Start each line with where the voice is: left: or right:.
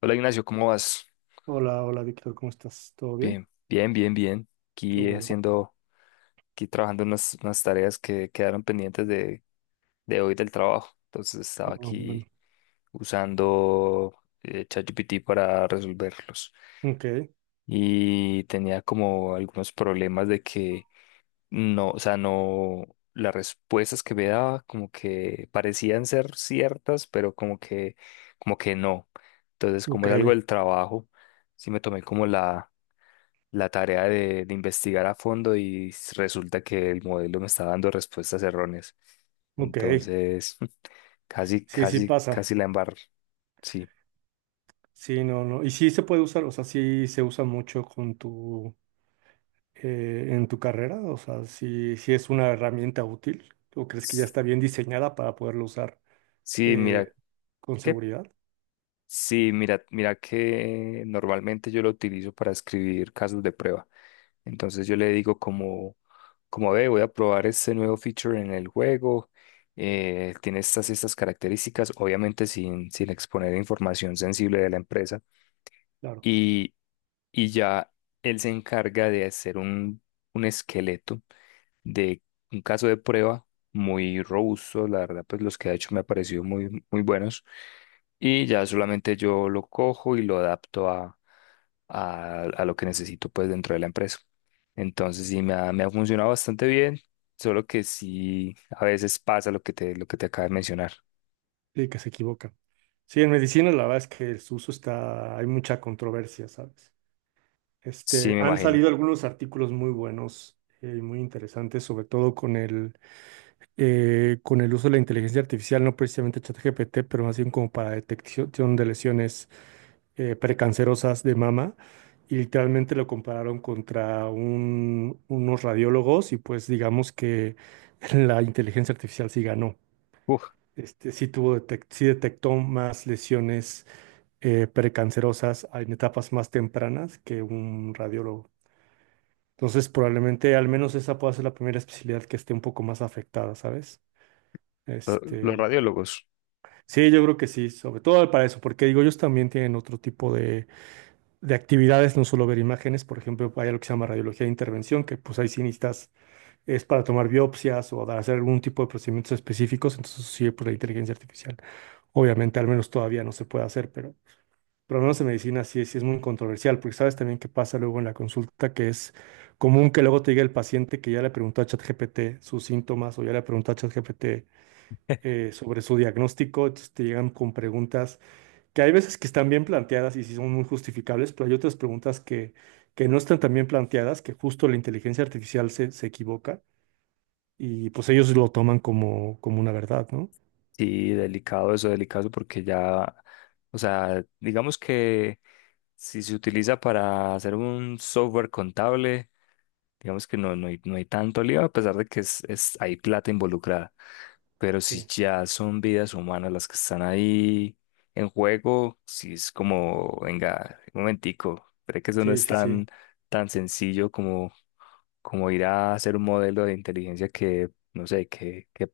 left: Hola Ignacio, ¿cómo vas?
right: Hola, hola Víctor, ¿cómo estás? ¿Todo bien?
left: Bien, bien, bien, bien.
right: Qué
left: Aquí
right: bueno.
left: haciendo, aquí trabajando en unas tareas que quedaron pendientes de hoy del trabajo. Entonces
right: Ah,
left: estaba
right: bueno.
left: aquí usando ChatGPT para resolverlos.
right: Ok,
left: Y tenía como algunos problemas de que no, o sea, no, las respuestas que me daba como que parecían ser ciertas, pero como que no. Entonces,
right: ok,
left: como es algo del trabajo, sí me tomé como la tarea de investigar a fondo y resulta que el modelo me está dando respuestas erróneas.
right: ok.
left: Entonces, casi,
right: Sí, sí
left: casi,
right: pasa.
left: casi la embarro. Sí.
right: Sí, no, no. Y sí se puede usar, o sea, sí se usa mucho con en tu carrera, o sea, sí, sí es una herramienta útil, ¿o crees que ya
left: S-
right: está bien diseñada para poderlo usar
left: Sí, mira,
right: eh, con
left: ¿qué?
right: seguridad?
left: Sí, mira, mira que normalmente yo lo utilizo para escribir casos de prueba. Entonces yo le digo como, como ve, voy a probar este nuevo feature en el juego. Tiene estas y estas características, obviamente sin, sin exponer información sensible de la empresa.
right: Claro,
left: y y ya él se encarga de hacer un esqueleto de un caso de prueba muy robusto, la verdad, pues los que ha hecho me han parecido muy, muy buenos y ya solamente yo lo cojo y lo adapto a lo que necesito pues dentro de la empresa. Entonces sí, me ha funcionado bastante bien, solo que sí, a veces pasa lo que te acabo de mencionar.
right: sí, que se equivoca. Sí, en medicina la verdad es que su uso está, hay mucha controversia, ¿sabes?
left: Sí,
right: Este,
left: me
right: han
left: imagino.
right: salido algunos artículos muy buenos y muy interesantes, sobre todo con con el uso de la inteligencia artificial, no precisamente ChatGPT, pero más bien como para detección de lesiones precancerosas de mama y literalmente lo compararon contra unos radiólogos y pues digamos que la inteligencia artificial sí ganó.
left: Uf,
right: Este, sí tuvo sí detectó más lesiones precancerosas en etapas más tempranas que un radiólogo. Entonces, probablemente al menos esa pueda ser la primera especialidad que esté un poco más afectada, ¿sabes?
left: los
right: Este,
left: radiólogos.
right: sí, yo creo que sí, sobre todo para eso, porque digo, ellos también tienen otro tipo de actividades, no solo ver imágenes, por ejemplo, hay algo que se llama radiología de intervención, que pues ahí sí necesitas, es para tomar biopsias o hacer algún tipo de procedimientos específicos, entonces sí, pues la inteligencia artificial. Obviamente, al menos todavía no se puede hacer, pero por lo menos en medicina sí, sí es muy controversial, porque sabes también qué pasa luego en la consulta, que es común que luego te diga el paciente que ya le preguntó a ChatGPT sus síntomas o ya le preguntó a ChatGPT sobre su diagnóstico, entonces te llegan con preguntas que hay veces que están bien planteadas y sí son muy justificables, pero hay otras preguntas que no están tan bien planteadas, que justo la inteligencia artificial se equivoca y pues ellos lo toman como, como una verdad, ¿no?
left: Sí, delicado eso, delicado porque ya, o sea, digamos que si se utiliza para hacer un software contable, digamos que no, no hay, no hay tanto lío, a pesar de que es, hay plata involucrada. Pero si
right: Sí,
left: ya son vidas humanas las que están ahí en juego, si es como, venga, un momentico, creo que eso no
right: sí,
left: es
right: sí, sí.
left: tan, tan sencillo como, como ir a hacer un modelo de inteligencia que, no sé,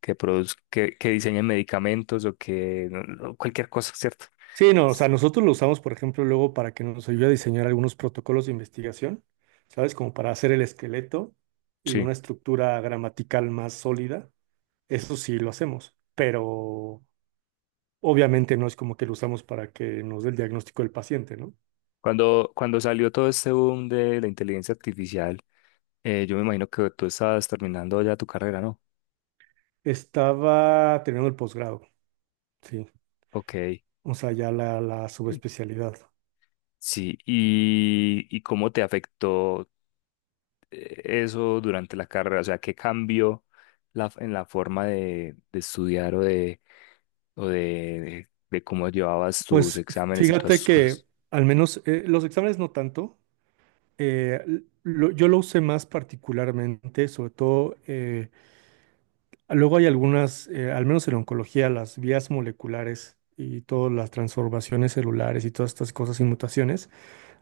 left: que produzca, que diseñe medicamentos o que no, cualquier cosa, ¿cierto?
right: Sí, no, o sea, nosotros lo usamos, por ejemplo, luego para que nos ayude a diseñar algunos protocolos de investigación, ¿sabes? Como para hacer el esqueleto y
left: Sí.
right: una estructura gramatical más sólida. Eso sí lo hacemos, pero obviamente no es como que lo usamos para que nos dé el diagnóstico del paciente, ¿no?
left: Cuando, cuando salió todo este boom de la inteligencia artificial, eh, yo me imagino que tú estás terminando ya tu carrera, ¿no?
right: Estaba terminando el posgrado, sí,
left: Ok.
right: o sea, ya la subespecialidad.
left: Sí, y cómo te afectó eso durante la carrera? O sea, ¿qué cambió la, en la forma de estudiar o de cómo llevabas tus
right: Pues
left: exámenes y todas
right: fíjate
left: esas
right: que
left: cosas?
right: al menos los exámenes no tanto. Yo lo usé más particularmente, sobre todo, luego hay algunas, al menos en oncología, las vías moleculares y todas las transformaciones celulares y todas estas cosas y mutaciones.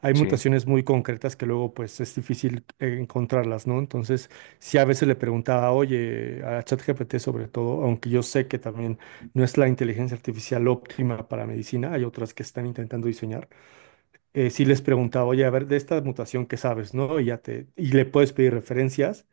right: Hay
left: Sí.
right: mutaciones muy concretas que luego pues es difícil encontrarlas, ¿no? Entonces, si a veces le preguntaba, oye, a ChatGPT sobre todo, aunque yo sé que también no es la inteligencia artificial óptima para medicina, hay otras que están intentando diseñar, sí les preguntaba, oye, a ver, de esta mutación que sabes, ¿no? Y ya te, y le puedes pedir referencias.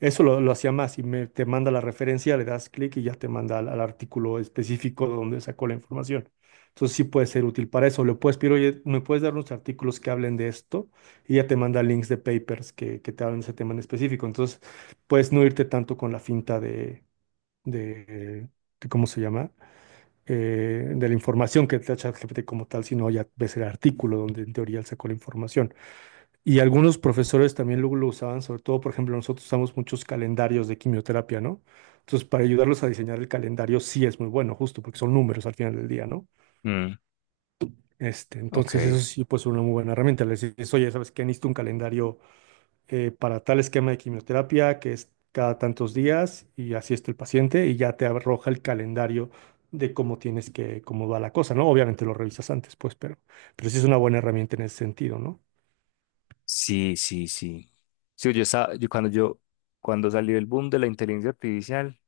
right: Eso lo hacía más, te manda la referencia, le das clic y ya te manda al artículo específico de donde sacó la información. Entonces sí puede ser útil para eso. Le puedes pedir, oye, ¿me puedes dar unos artículos que hablen de esto? Y ya te manda links de papers que te hablen de ese tema en específico. Entonces puedes no irte tanto con la finta de, de ¿cómo se llama? De la información que te da ChatGPT como tal, sino ya ves el artículo donde en teoría él sacó la información. Y algunos profesores también luego lo usaban, sobre todo, por ejemplo, nosotros usamos muchos calendarios de quimioterapia, ¿no? Entonces, para ayudarlos a diseñar el calendario sí es muy bueno, justo porque son números al final del día, ¿no?
left: Mm,
right: Este, entonces, eso
left: ok.
right: sí, pues una muy buena herramienta. Les dices, oye, ¿sabes qué? Necesito un calendario para tal esquema de quimioterapia que es cada tantos días y así está el paciente y ya te arroja el calendario de cómo tienes cómo va la cosa, ¿no? Obviamente lo revisas antes, pues, pero sí es una buena herramienta en ese sentido, ¿no?
left: Sí, sí, sí. Sí, yo estaba, yo, cuando salió el boom de la inteligencia artificial,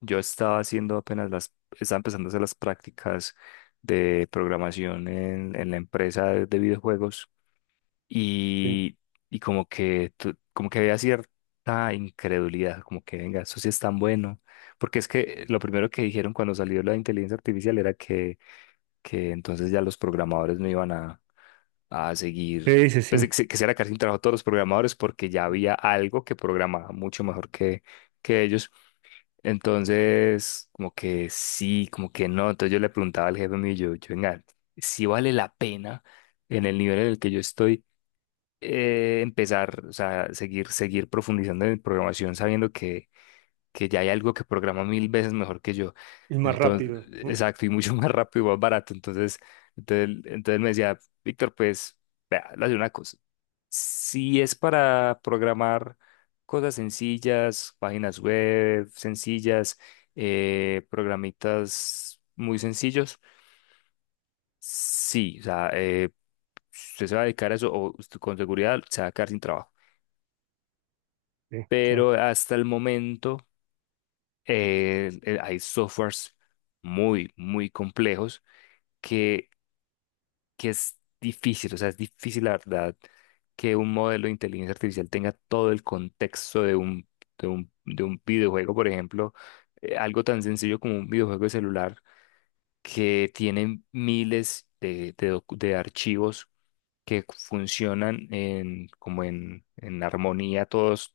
left: yo estaba haciendo apenas las, estaba empezando a hacer las prácticas de programación en la empresa de videojuegos
right: Sí,
left: y, y como que, como que había cierta incredulidad, como que venga, eso sí es tan bueno, porque es que lo primero que dijeron cuando salió la inteligencia artificial era que entonces ya los programadores no iban a seguir,
right: sí, sí.
left: pues
right: Sí.
left: que se iban a quedar sin trabajo todos los programadores porque ya había algo que programaba mucho mejor que ellos. Entonces, como que sí, como que no. Entonces yo le preguntaba al jefe mío, venga, si vale la pena en el nivel en el que yo estoy empezar, o sea, seguir, seguir profundizando en programación sabiendo que ya hay algo que programa mil veces mejor que yo.
right: Y más
left: Entonces,
right: rápido, ¿no?
left: exacto, y mucho más rápido y más barato. Entonces, entonces me decía, Víctor, pues, vea, le voy a hacer una cosa. Si es para programar cosas sencillas, páginas web sencillas, programitas muy sencillos, sí, o sea, usted se va a dedicar a eso o usted con seguridad se va a quedar sin trabajo.
right: Sí, claro.
left: Pero hasta el momento hay softwares muy, muy complejos que que es difícil, o sea, es difícil la verdad que un modelo de inteligencia artificial tenga todo el contexto de un, de un, de un videojuego, por ejemplo, algo tan sencillo como un videojuego de celular que tiene miles de, de archivos que funcionan en, como en armonía todos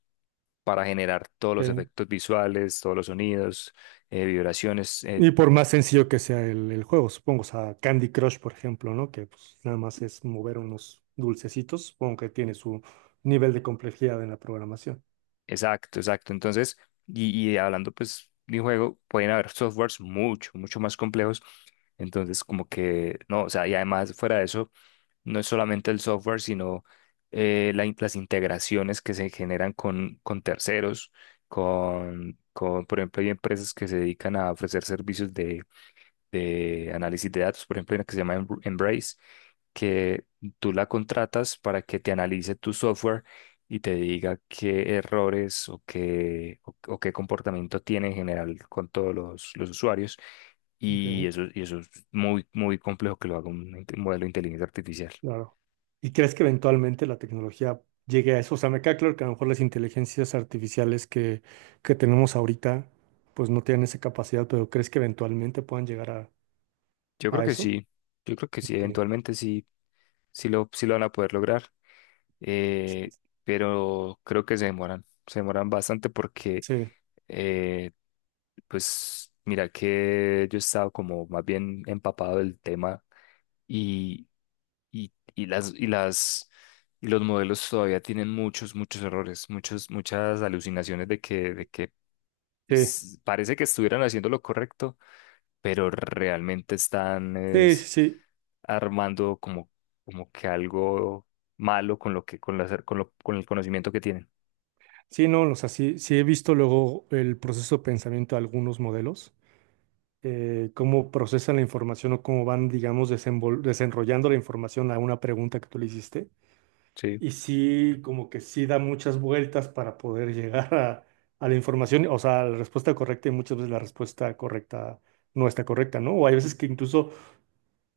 left: para generar todos los
right: Ok.
left: efectos visuales, todos los sonidos, vibraciones,
right: Y por más sencillo que sea el juego, supongo, o sea, Candy Crush, por ejemplo, ¿no? Que pues, nada más es mover unos dulcecitos, supongo que tiene su nivel de complejidad en la programación.
left: exacto, exacto. Entonces, y hablando pues de un juego, pueden haber softwares mucho, mucho más complejos. Entonces, como que, no, o sea, y además fuera de eso, no es solamente el software, sino las integraciones que se generan con terceros, con, por ejemplo, hay empresas que se dedican a ofrecer servicios de análisis de datos, por ejemplo, hay una que se llama Embrace, que tú la contratas para que te analice tu software y te diga qué errores o qué comportamiento tiene en general con todos los usuarios.
right: Ok.
left: Y eso es muy, muy complejo que lo haga un, un modelo de inteligencia artificial.
right: Claro. ¿Y crees que eventualmente la tecnología llegue a eso? O sea, me queda claro que a lo mejor las inteligencias artificiales que tenemos ahorita, pues no tienen esa capacidad, pero ¿crees que eventualmente puedan llegar
left: Yo creo
right: a
left: que
right: eso?
left: sí, yo creo que sí,
right: Que,
left: eventualmente sí, sí lo van a poder lograr, eh,
right: sí,
left: pero creo que se demoran bastante porque
right: sí,
left: eh, pues mira que yo he estado como más bien empapado del tema y, y las y las y los modelos todavía tienen muchos, muchos errores, muchos, muchas alucinaciones de que
right: sí,
left: parece que estuvieran haciendo lo correcto, pero realmente están
right: sí,
left: es,
right: sí.
left: armando como, como que algo malo con lo que, con la, con con el conocimiento que tienen.
right: Sí, no, o sea, sí, sí he visto luego el proceso de pensamiento de algunos modelos, cómo procesan la información o cómo van, digamos, desenrollando la información a una pregunta que tú le hiciste.
left: Sí.
right: Y sí, como que sí da muchas vueltas para poder llegar a la información, o sea, a la respuesta correcta y muchas veces la respuesta correcta no está correcta, ¿no? O hay veces que incluso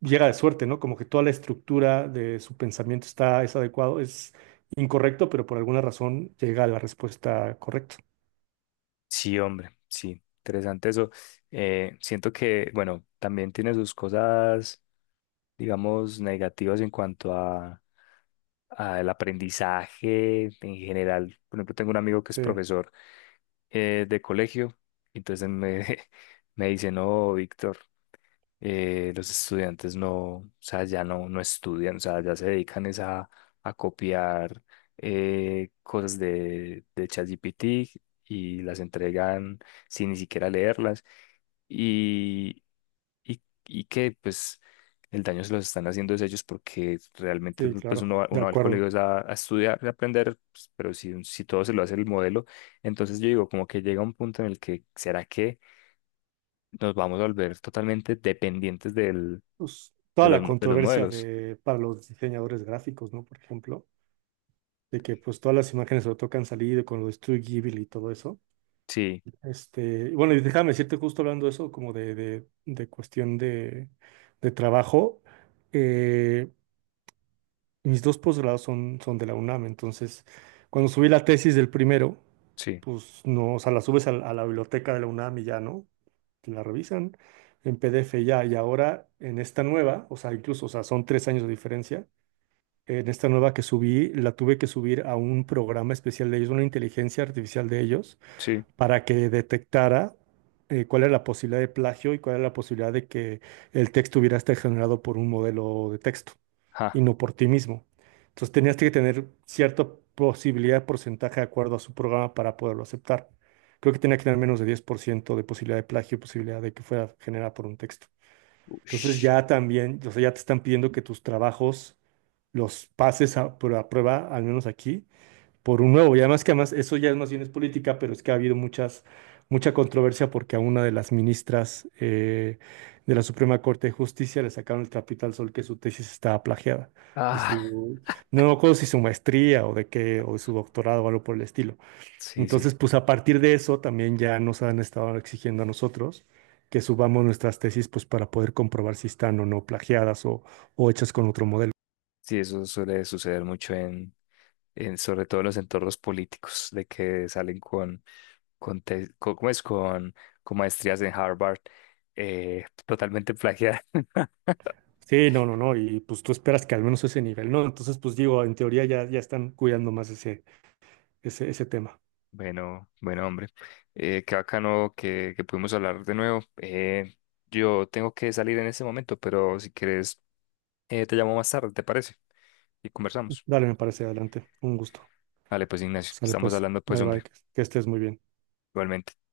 right: llega de suerte, ¿no? Como que toda la estructura de su pensamiento está, es adecuado, es incorrecto, pero por alguna razón llega a la respuesta correcta.
left: Sí, hombre, sí, interesante eso. Siento que, bueno, también tiene sus cosas, digamos, negativas en cuanto a el aprendizaje en general. Por ejemplo, tengo un amigo que es
right: Sí.
left: profesor de colegio, y entonces me, me dice, no, Víctor, los estudiantes no, o sea, ya no, no estudian, o sea, ya se dedican es a copiar cosas de ChatGPT y las entregan sin ni siquiera leerlas y, y que pues el daño se los están haciendo es ellos porque realmente
right: Sí,
left: pues
right: claro, de
left: uno va al colegio
right: acuerdo.
left: es a estudiar, y a aprender, pues, pero si, si todo se lo hace el modelo, entonces yo digo como que llega un punto en el que ¿será que nos vamos a volver totalmente dependientes del,
right: Pues,
left: de
right: toda
left: los,
right: la
left: de los
right: controversia
left: modelos?
right: de, para los diseñadores gráficos, ¿no? Por ejemplo, de que pues todas las imágenes sobre todo que han salido con lo de Studio Ghibli y todo eso.
left: Sí,
right: Este, y bueno, y déjame decirte justo hablando de eso, como de cuestión de trabajo, eh, mis dos posgrados son, son de la UNAM, entonces cuando subí la tesis del primero,
left: sí,
right: pues no, o sea, la subes a la biblioteca de la UNAM y ya, ¿no? Te la revisan en PDF ya. Y ahora en esta nueva, o sea, incluso, o sea, son tres años de diferencia. En esta nueva que subí, la tuve que subir a un programa especial de ellos, una inteligencia artificial de ellos,
left: sí.
right: para que detectara cuál era la posibilidad de plagio y cuál era la posibilidad de que el texto hubiera estado generado por un modelo de texto
left: Ja.
right: y no por ti mismo. Entonces tenías que tener cierta posibilidad de porcentaje de acuerdo a su programa para poderlo aceptar. Creo que tenía que tener menos de 10% de posibilidad de plagio y posibilidad de que fuera generada por un texto. Entonces
left: Ush.
right: ya también, o sea, ya te están pidiendo que tus trabajos los pases a prueba, al menos aquí, por un nuevo. Y además que además eso ya es más bien es política, pero es que ha habido mucha controversia porque a una de las ministras de la Suprema Corte de Justicia le sacaron el trapito al sol que su tesis estaba plagiada. De
left: Ah,
right: su, no me acuerdo si su maestría o de qué, o de su doctorado o algo por el estilo.
left: sí, sí.
right: Entonces, pues a partir de eso también ya nos han estado exigiendo a nosotros que subamos nuestras tesis pues para poder comprobar si están o no plagiadas o hechas con otro modelo.
left: Sí, eso suele suceder mucho en sobre todo en los entornos políticos, de que salen con, ¿cómo es? Con maestrías en Harvard, totalmente plagiada.
right: Sí, no, no, no, y pues tú esperas que al menos ese nivel, ¿no? Entonces, pues digo, en teoría ya, ya están cuidando más ese ese tema.
left: Bueno, bueno, hombre, qué bacano que pudimos hablar de nuevo. Yo tengo que salir en este momento, pero si quieres, te llamo más tarde, ¿te parece? Y conversamos.
right: Dale, me parece, adelante. Un gusto.
left: Vale, pues Ignacio,
right: Sale
left: estamos
right: pues.
left: hablando pues,
right: Bye bye,
left: hombre,
right: que estés muy bien.
left: igualmente.